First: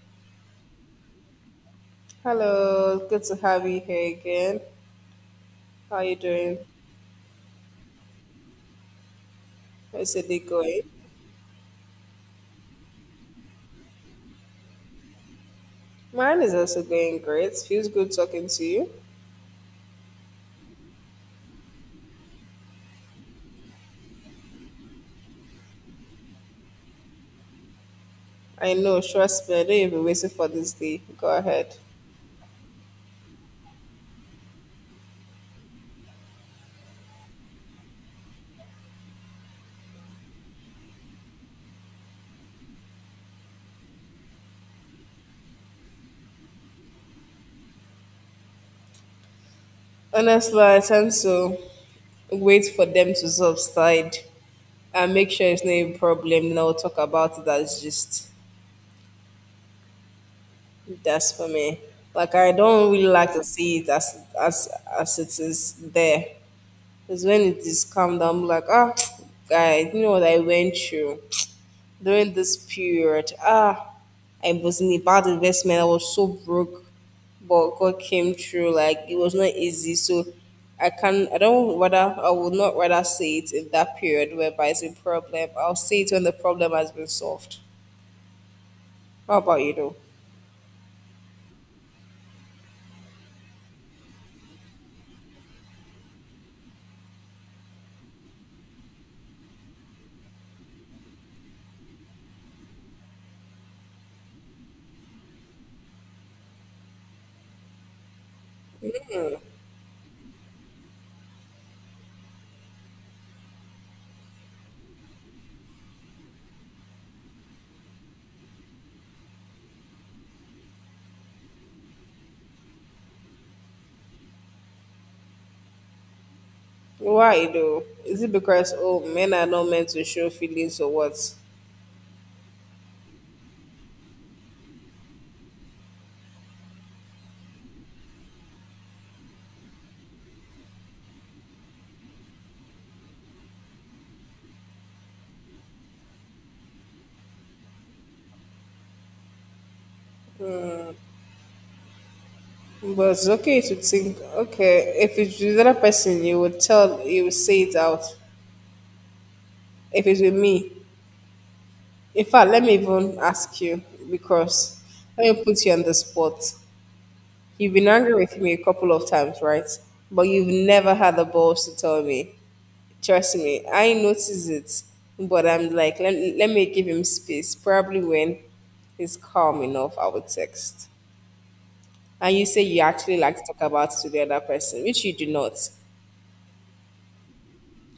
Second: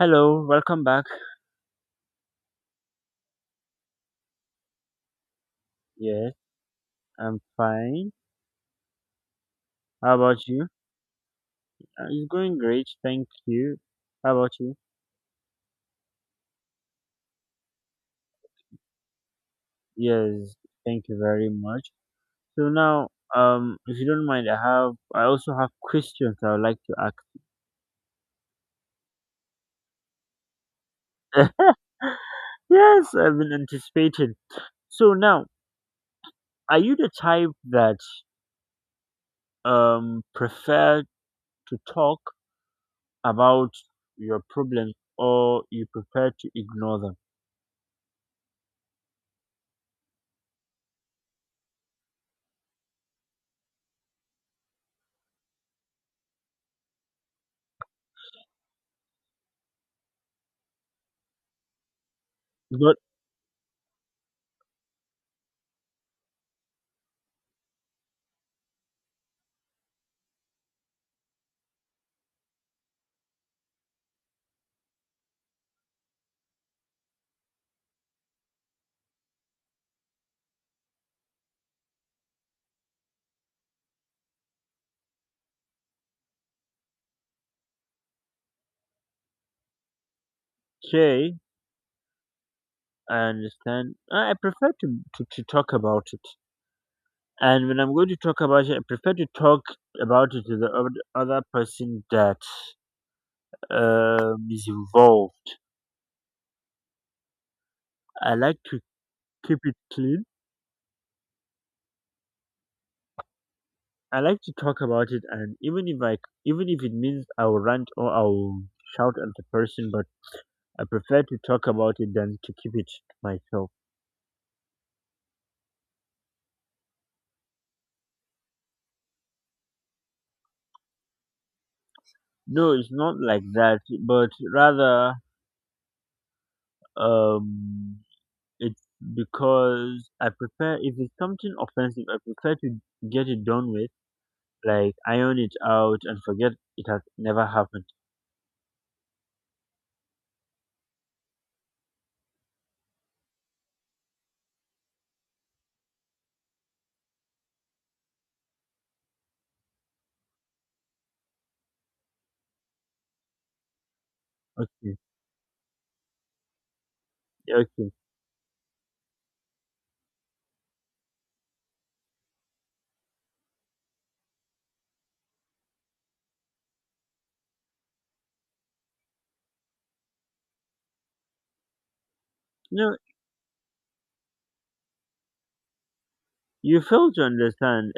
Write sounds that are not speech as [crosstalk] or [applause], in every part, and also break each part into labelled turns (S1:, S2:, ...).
S1: Hello, welcome back.
S2: Hello, good to have you here again. How are you
S1: Yes,
S2: doing?
S1: I'm fine. How
S2: How's your day
S1: about you?
S2: going?
S1: It's going great, thank you. How about you?
S2: Mine is also going great. Feels good talking to you.
S1: Yes, thank you very much. So now, if you don't mind, I also have questions I would like to ask.
S2: I know, trust me, I know you've been waiting for this day. Go
S1: [laughs]
S2: ahead.
S1: Yes, I've been anticipating. So now, are you the type that prefer to talk about your problems, or you prefer to ignore them?
S2: Honestly, I tend to wait for them to subside and make sure it's not a problem. Then I'll talk about it as just that's for me. Like I don't
S1: But
S2: really like to see it as it is there. It's when it is calm down, I'm like, ah, [tsk] guy, you know what I went through during this period? Ah, I was in a bad investment. I was so broke, but God came through. Like it was not easy, so I can. I don't rather. I would not rather say it in that period whereby it's a problem. I'll say it when the problem has been solved. How about you, though?
S1: okay, I understand. I prefer to talk about it. And when I'm going to talk about it, I prefer to talk about it to the other person that is involved. I like to keep it clean. I like to talk about it, and even if I, even if it means I'll rant or I'll shout at the person, but I prefer to talk about it than to keep it to myself.
S2: Why though? Is it because oh men are not meant to show feelings or what?
S1: No, it's not like that, but rather, um it's because, I prefer if it's something offensive, I prefer to get it done with, like iron it out and forget it has never happened.
S2: But it's okay to think, okay, if it's with another person, you would tell, you would say it out. If it's with me, in fact, let me even ask you, because
S1: Okay,
S2: let me put you on the spot. You've been
S1: okay.
S2: angry with me a couple of times, right? But you've never had the balls to tell me. Trust me, I notice it, but I'm like, let me give him space. Probably when he's calm enough, I will text. And you say you
S1: No,
S2: actually like to talk about it to the other person, which you do not.
S1: you fail to understand.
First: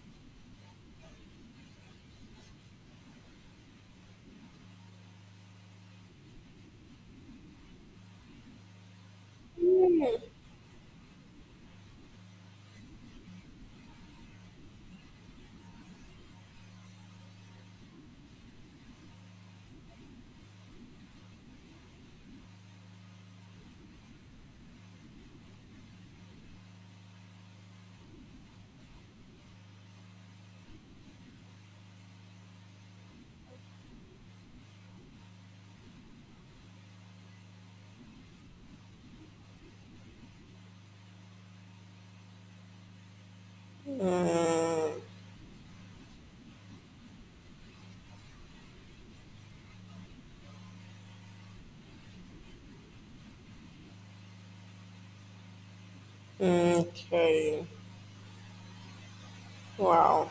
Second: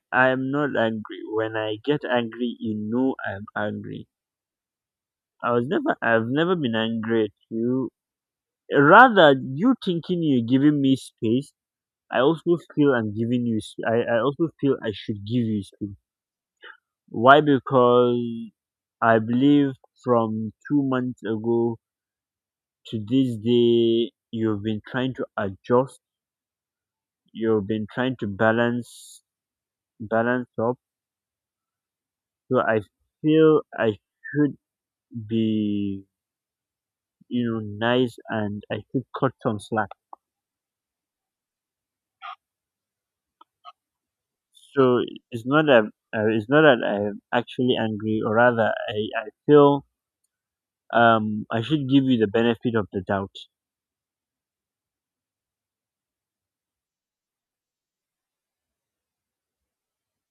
S1: [laughs] I'm not angry. When I get angry, you know I'm angry. I was never. I've never been angry at you. Rather, you thinking you're giving me space. I also feel I'm giving you. I also feel I should give you space. Why? Because I believe from two months ago to this day, you've been trying to adjust. You've been trying to balance up. So I feel I should be, you know, nice, and I should cut some slack. So it's not that it's not that I'm actually angry, or rather, I feel I should give you the benefit of the doubt.
S2: Okay. Wow.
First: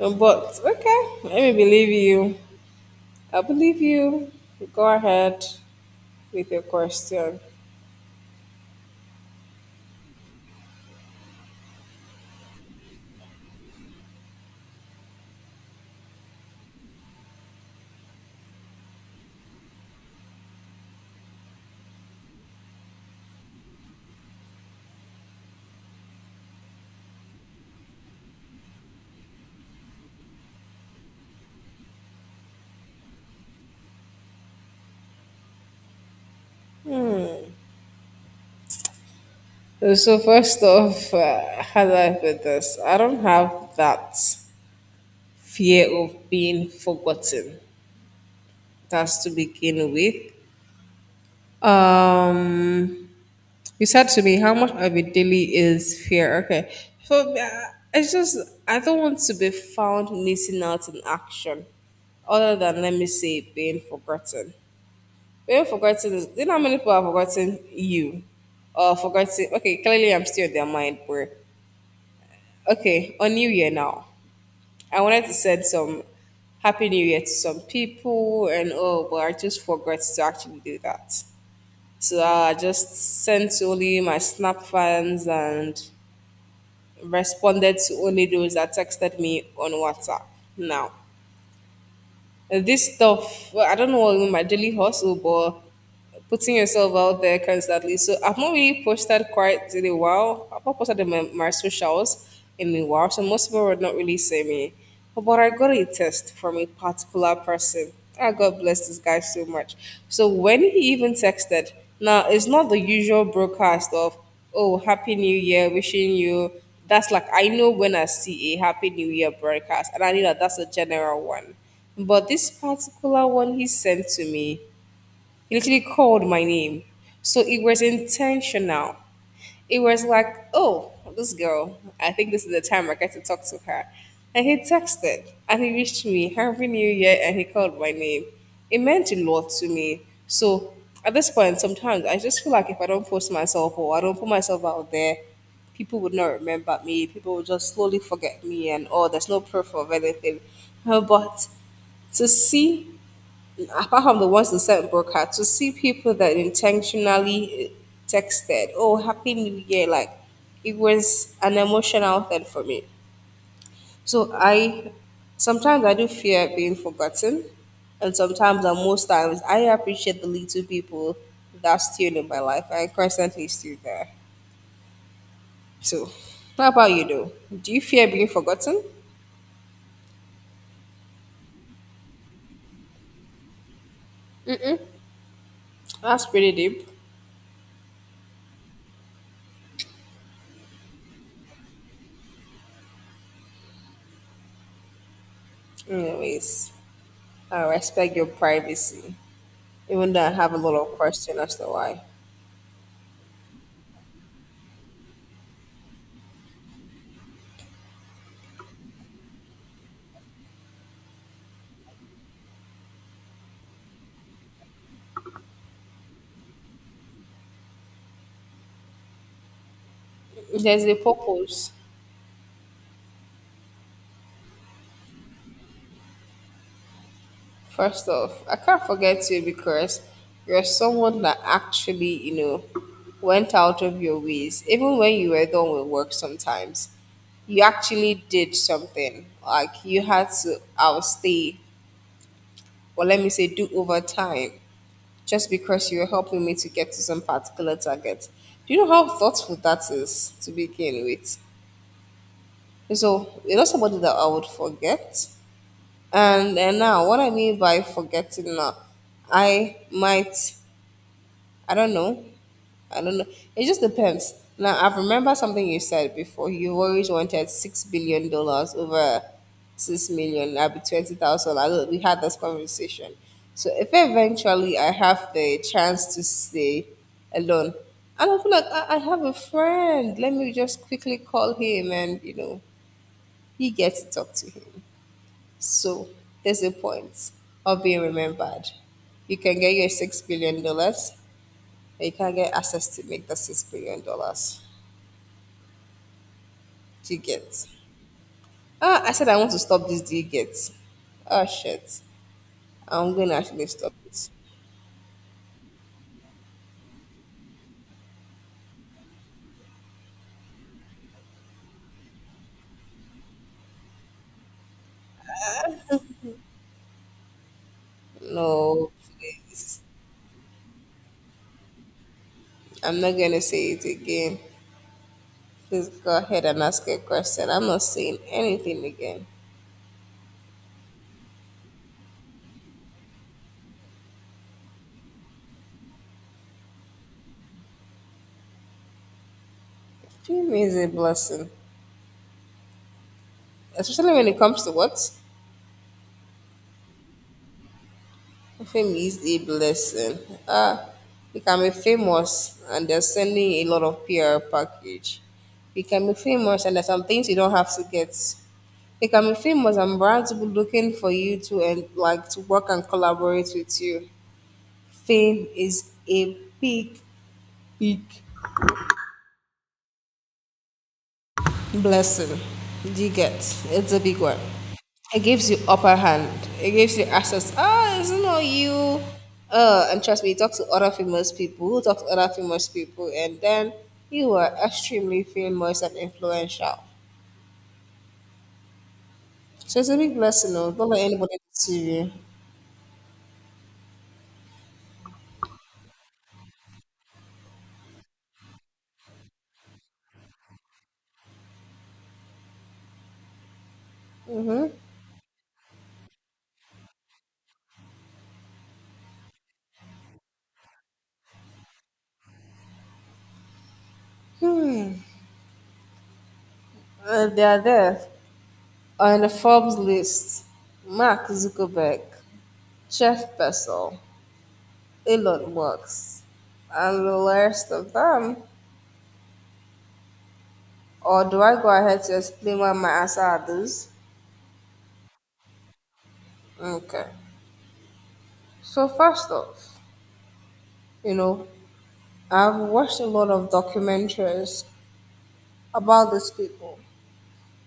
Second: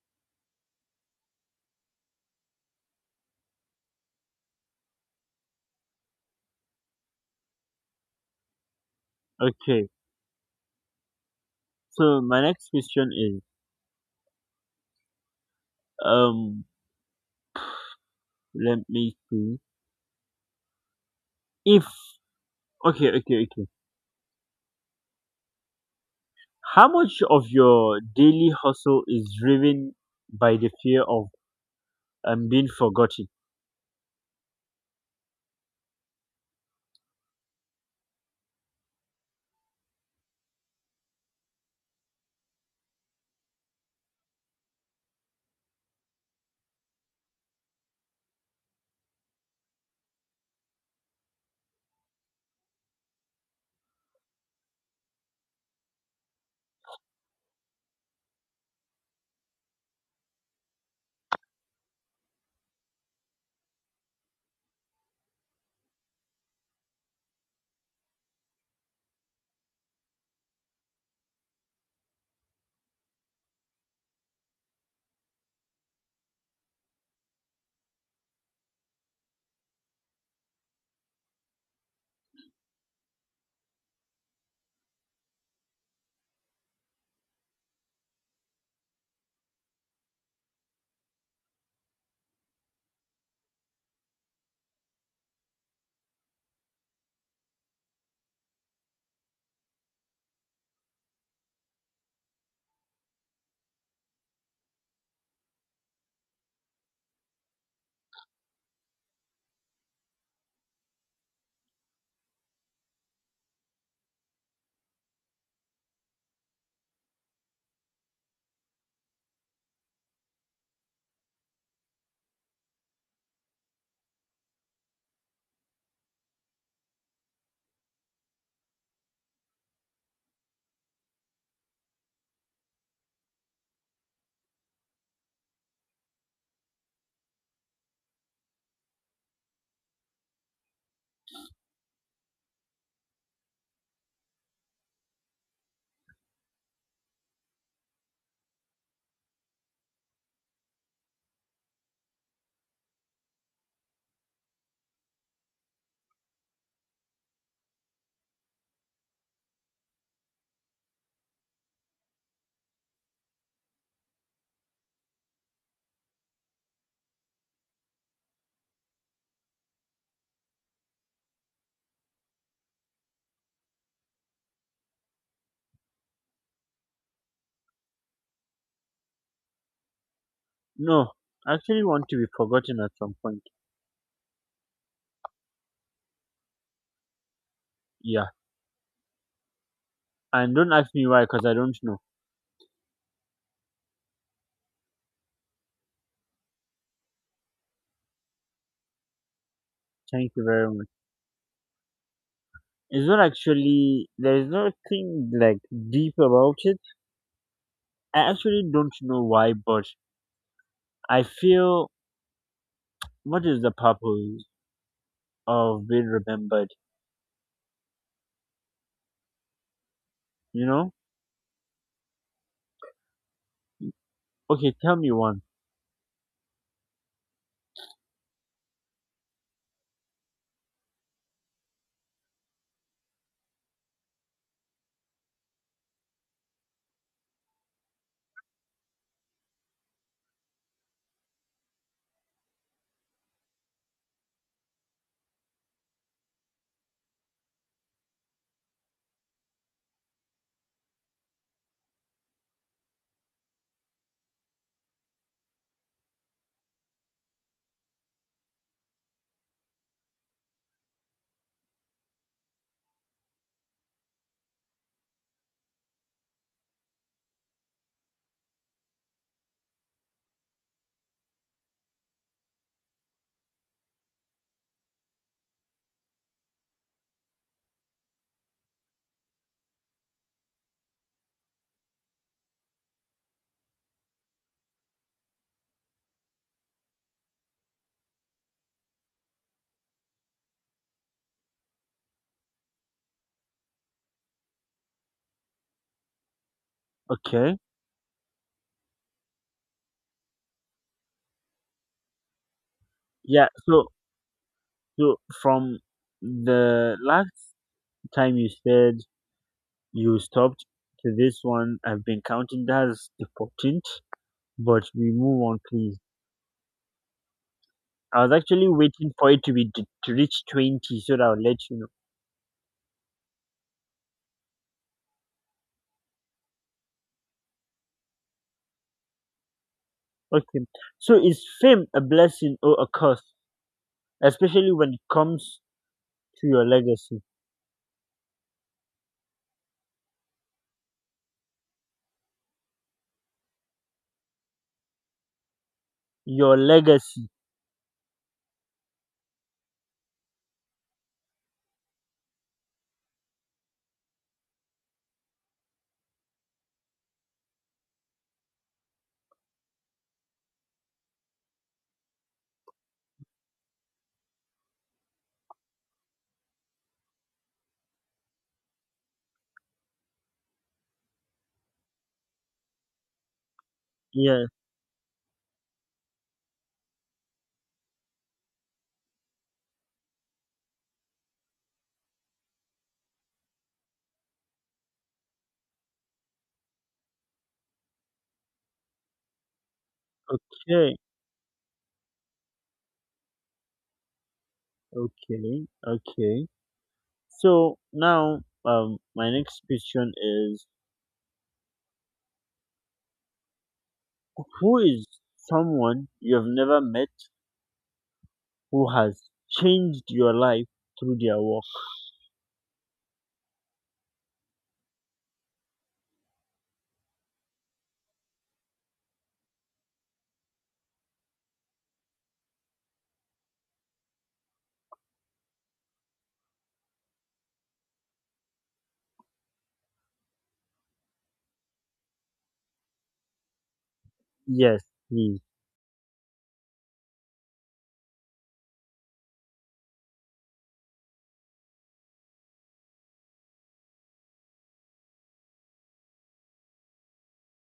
S2: But okay, let me believe you. I believe you. Go ahead with your question.
S1: Okay. So my next question is, um let me see. If, okay, how much of your daily hustle is driven by the fear of being forgotten?
S2: So first off, how do I put this? I don't have that fear of being forgotten. That's to begin with. Um, You said to me how much of it daily is fear. Okay. So, it's just, I don't want to be found missing out in action, other than, let me say, being forgotten. Being forgotten is, you know how many people have forgotten you? Or forgotten, okay, clearly I'm still in their mind. Where, okay, on New Year now, I wanted to send some Happy New Year to some people, and oh, but I just forgot to actually do that. So I just sent only my Snap fans and responded to only those that texted me on WhatsApp now. This stuff, well, I don't know what my daily hustle, but putting yourself out there constantly. So I've not really posted quite in a while. I've not posted in my socials in a while, so most people would not really see me. But I got a test from a particular person. Ah, God bless this guy so much. So when he even texted, now it's not the usual broadcast of, oh, Happy New Year, wishing you. That's like, I know when I see a Happy New Year broadcast, and I know that that's a general one. But this particular one he sent to me, he literally called my name. So it was intentional. It was like, oh, this girl, I think this is the time I get to talk to her. And he texted and he reached me, Happy New Year, and he called my name. It meant a lot to me. So at this point, sometimes I just feel like if I don't post myself or I don't put myself out there, people would not remember me. People would just slowly forget me, and oh, there's no proof of anything. But to see, apart from the ones that sent broadcast, to see people that intentionally texted, oh, Happy New Year, like, it was an emotional thing for me. So I sometimes I do fear being forgotten, and sometimes, and most times, I appreciate the little people that's still in my life and constantly still there. So, how about you though? Do you fear being forgotten?
S1: No, I actually want to be forgotten at some point.
S2: That's pretty deep.
S1: Yeah, and don't ask me why, because I don't know.
S2: Anyways, I respect your privacy, even though I
S1: Thank you
S2: have a
S1: very
S2: lot
S1: much.
S2: of question as to why.
S1: It's not actually, there is nothing like deep about it. I actually don't know why, but I feel, what is the purpose of being remembered? You
S2: There's
S1: know?
S2: a purpose.
S1: Okay, tell me one.
S2: First off, I can't forget you because you're someone that actually, you know, went out of your ways. Even when you were done with work sometimes, you actually did something. Like you had to outstay, or let me say, do overtime just because you were helping me to get to some particular target. Do you know how thoughtful that is to begin with? So, you're not somebody that I would forget. And now, what I mean by forgetting now, I might, I don't know, I don't know. It just depends. Now, I've remembered something you said before. You always wanted $6 billion over 6 million. I'll be 20,000. I don't, we had this conversation. So if eventually I have the chance to stay alone, and I feel like I have a friend, let me just quickly call him, and you know, he gets to talk to him. So there's a point of being remembered. You can get your $6 billion, but you can't get access to make the $6 billion. Do you
S1: Okay.
S2: get? Ah, I said I want to stop this. Do you get? Oh shit! I'm gonna
S1: Yeah,
S2: actually
S1: so.
S2: stop it.
S1: So from the last time you said you stopped to this one, I've been counting, that's the 14th, but we move on, please. I was actually
S2: No,
S1: waiting for it to be
S2: please.
S1: to reach 20, so that I'll let you
S2: I'm not gonna say it again. Please go ahead and ask a question. I'm not saying anything again.
S1: know. Okay. So is fame a blessing or a curse, especially when it comes to your legacy?
S2: Dream is a blessing, especially when it comes to what.
S1: Your legacy.
S2: Fame is a blessing. Ah, you can be famous and they're sending a lot of PR package. You can be famous and there's some things you don't have to get. You can be famous and brands will be looking for you to and like to work and collaborate with you. Fame is a big, big blessing. Do you get? It's a big one.
S1: Yeah.
S2: It gives you upper hand. It gives you access. Ah, it's not you. And trust me, you talk to other famous people who talk to other famous people, and then you are extremely famous and influential. So it's a big blessing, though. Don't
S1: Okay.
S2: let anybody deceive you.
S1: Okay. Okay. So now, my next question is,
S2: Mm-hmm.
S1: who is someone you have never met who has changed your life through their work?
S2: They are there on the Forbes list. Mark Zuckerberg, Jeff Bezos, Elon Musk, and the rest of them. Or do I go ahead to explain what my answer are these?
S1: Yes, please.
S2: Okay. So first off, you know, I've watched a lot of documentaries about these people,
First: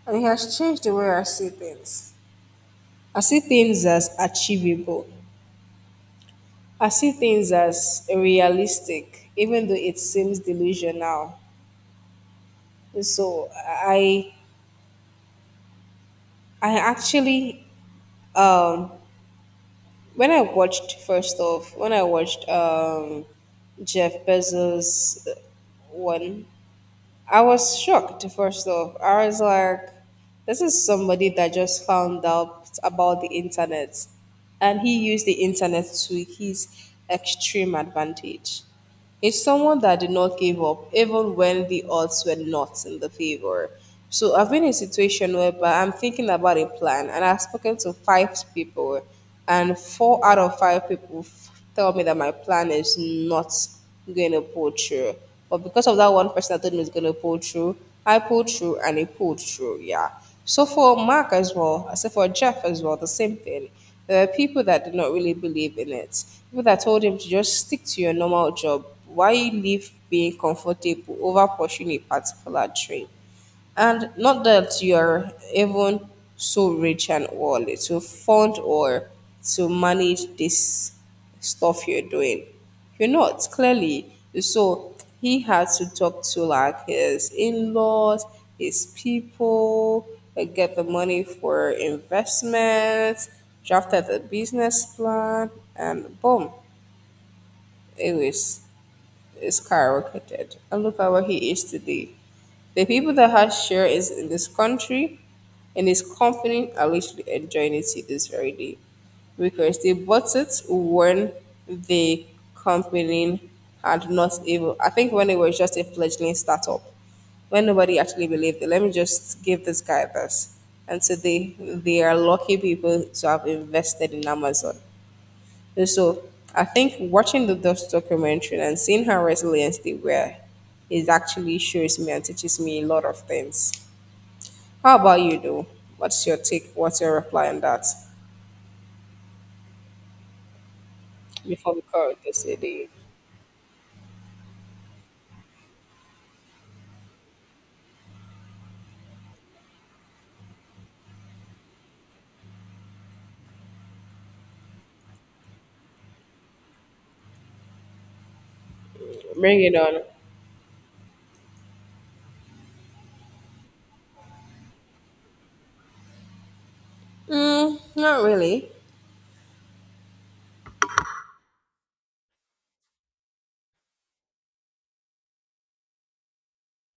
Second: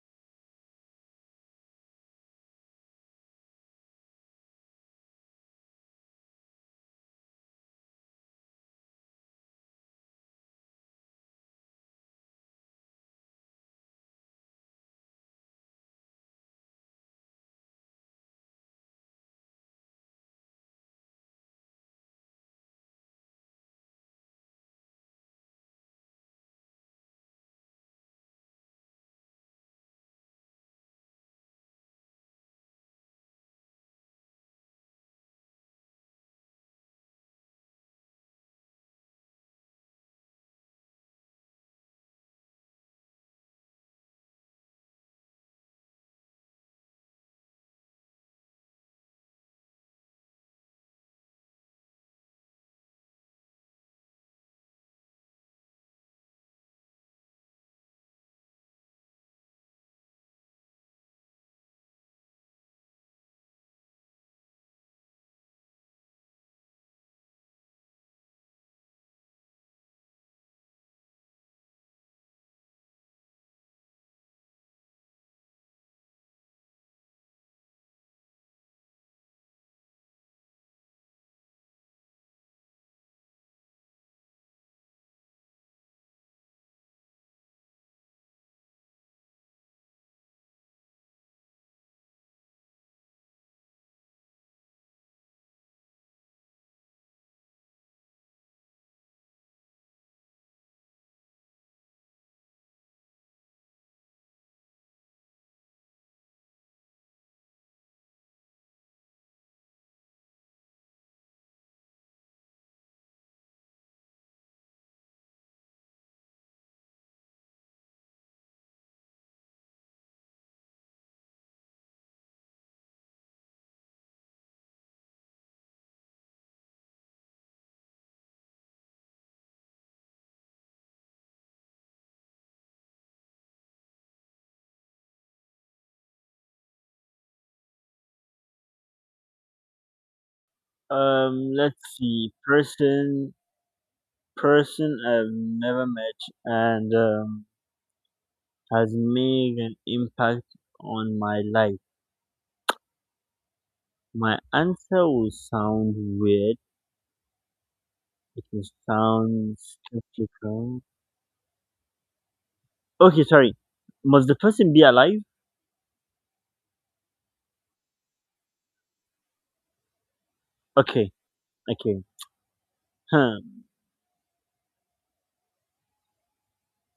S2: and it has changed the way I see things. I see things as achievable. I see things as realistic, even though it seems delusional. So I actually, when I watched, first off, when I watched Jeff Bezos, one, I was shocked, first off. I was like, this is somebody that just found out about the internet. And he used the internet to his extreme advantage. It's someone that did not give up, even when the odds were not in the favor. So I've been in a situation whereby I'm thinking about a plan, and I've spoken to 5 people, and 4 out of 5 people tell me that my plan is not gonna pull through. But because of that one person that told me it's gonna pull through, I pulled through and it pulled through. Yeah. So for Mark as well, I for Jeff as well, the same thing. There are people that did not really believe in it. People that told him to just stick to your normal job. Why leave being comfortable over pursuing a particular dream? And not that you're even so rich and all to fund or to manage this stuff you're doing. You're not, clearly. So he had to talk to like his in laws, his people, get the money for investments, drafted the business plan, and boom, it was skyrocketed. And look at where he is today. The people that had shares in this country, in this company, are literally enjoying it to this very day because they bought it when the company had not even, I think when it was just a fledgling startup, when nobody actually believed it. Let me just give this guy this. And so they are lucky people to have invested in Amazon. And so I think watching the Dutch documentary and seeing how resilient they were, is actually shows me and teaches me a lot of things. How about you, though? What's your take? What's your reply on that? Before
S1: Let's
S2: we call it
S1: see.
S2: the day,
S1: Person, person I've never met and has made an impact on my life. My answer will sound weird. It will sound
S2: bring it on.
S1: skeptical. Okay, sorry. Must the person be alive?
S2: Mm, not really.
S1: Okay, okay. Huh.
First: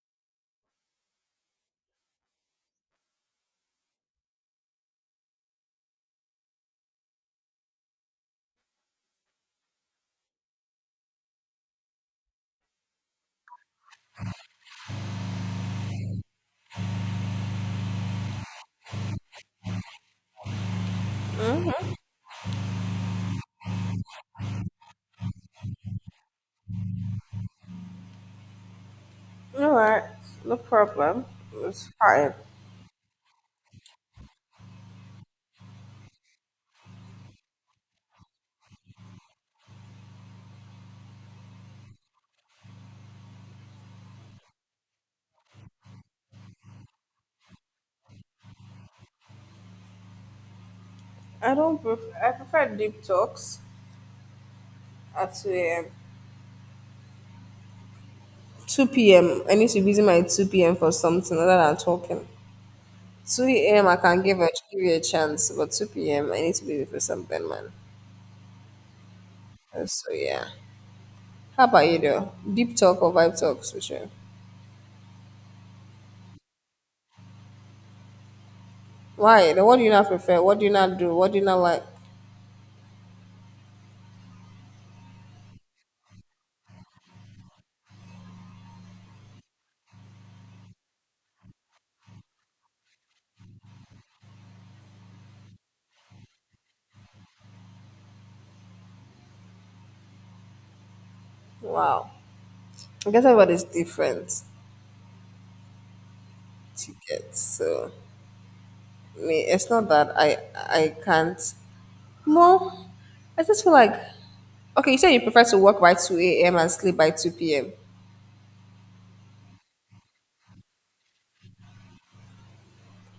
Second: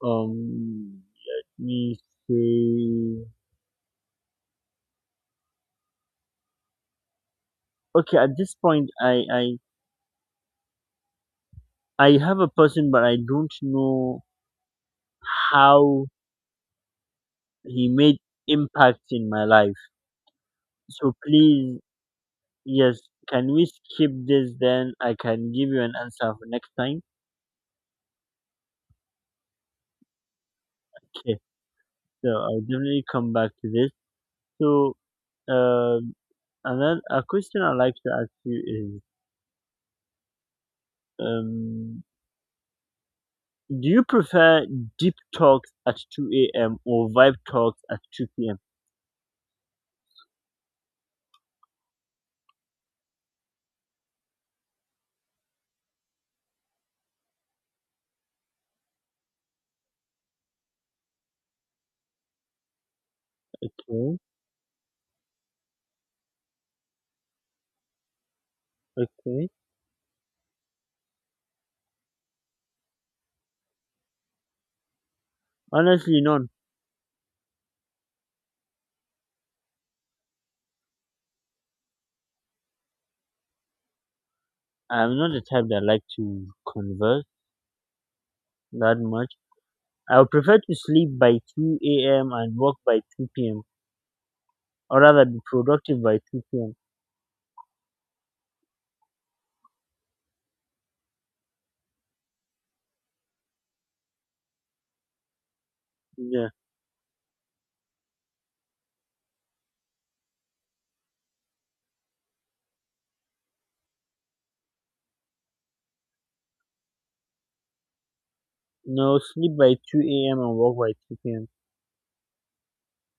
S1: Let me see. Okay, at this point, I have a person, but I don't know how he made impact in my life. So please, yes, can we skip this? Then I can give you an answer for next time.
S2: All right, no problem.
S1: Okay,
S2: It's
S1: so
S2: fine.
S1: I'll definitely come back to this. So, um, and then a question I'd like to ask you is, um, do you prefer deep talks at 2 a.m. or vibe talks at 2 p.m.?
S2: I don't. I prefer deep talks at 2 a.m. Two p.m. I need to be using my 2 p.m. for something other than talking. 2 a.m. I
S1: Okay,
S2: can give you a chance, but 2 p.m. I need to leave for something, man.
S1: okay.
S2: So yeah. How about you though? Deep talk or vibe talk, Sushi?
S1: Honestly, none.
S2: Why? Then, what do you not prefer? What do you not do? What do you not like?
S1: I'm not the type that like to converse that much. I would prefer to sleep by 2 a.m. and work by 2 p.m., or rather be productive by 2 p.m.
S2: Wow. I guess everybody's different
S1: Yeah.
S2: to get. So me, it's not that I can't. Well, I just feel like, okay. You said you prefer to work by 2 a.m. and sleep by 2 p.m.
S1: No, sleep by 2 a.m. and work by 2 p.m.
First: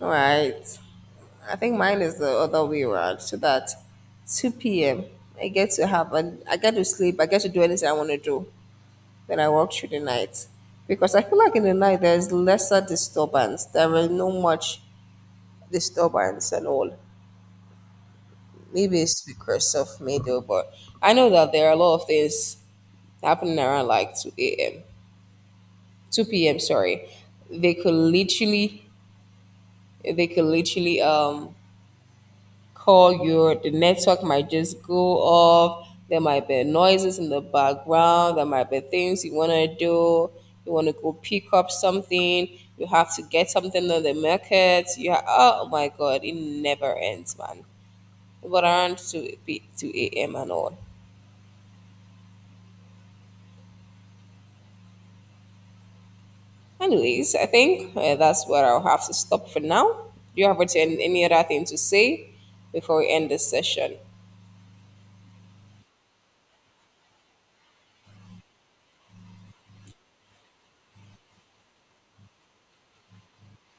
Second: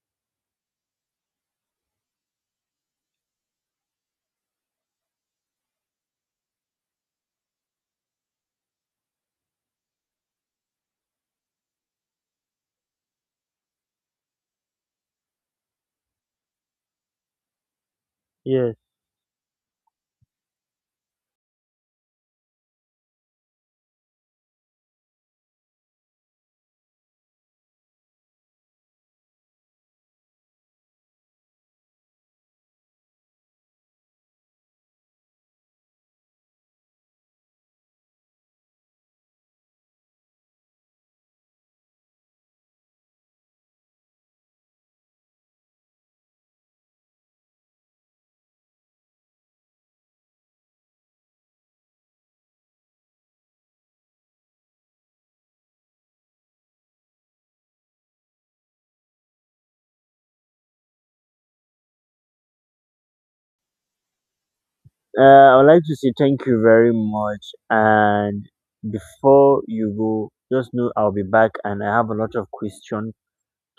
S2: All right. I think mine is the other way around. So that 2 p.m. I get to have an I get to sleep. I get to do anything I want to do. Then I work through the night because I feel like in the night there's lesser disturbance. There is no much disturbance and all.
S1: Yes.
S2: Maybe it's because of me though, but I know that there are a lot of things happening around like 2 a.m. 2 p.m. Sorry, they could literally they could literally call you, the network might just go off. There might be noises in the background. There might be things you want to do. You want to go pick up something. You have to get something on the market. Oh my god, it never ends, man. But around 2 a.m. and all. Anyways, I think, that's where I'll have to stop for now. Do you have any other thing to say before we end this session?
S1: Uh, I would like to say thank you very much. And before you go, just know I'll be back, and I have a lot of questions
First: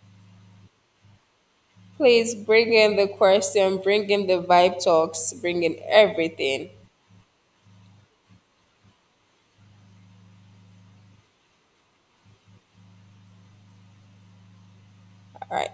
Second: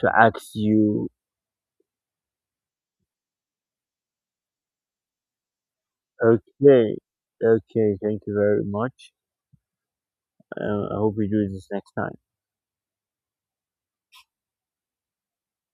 S1: to ask you.
S2: Please bring in the question, bring in the vibe talks, bring in everything.
S1: Okay. Okay. Thank you very much. I hope we do this next time.
S2: All right.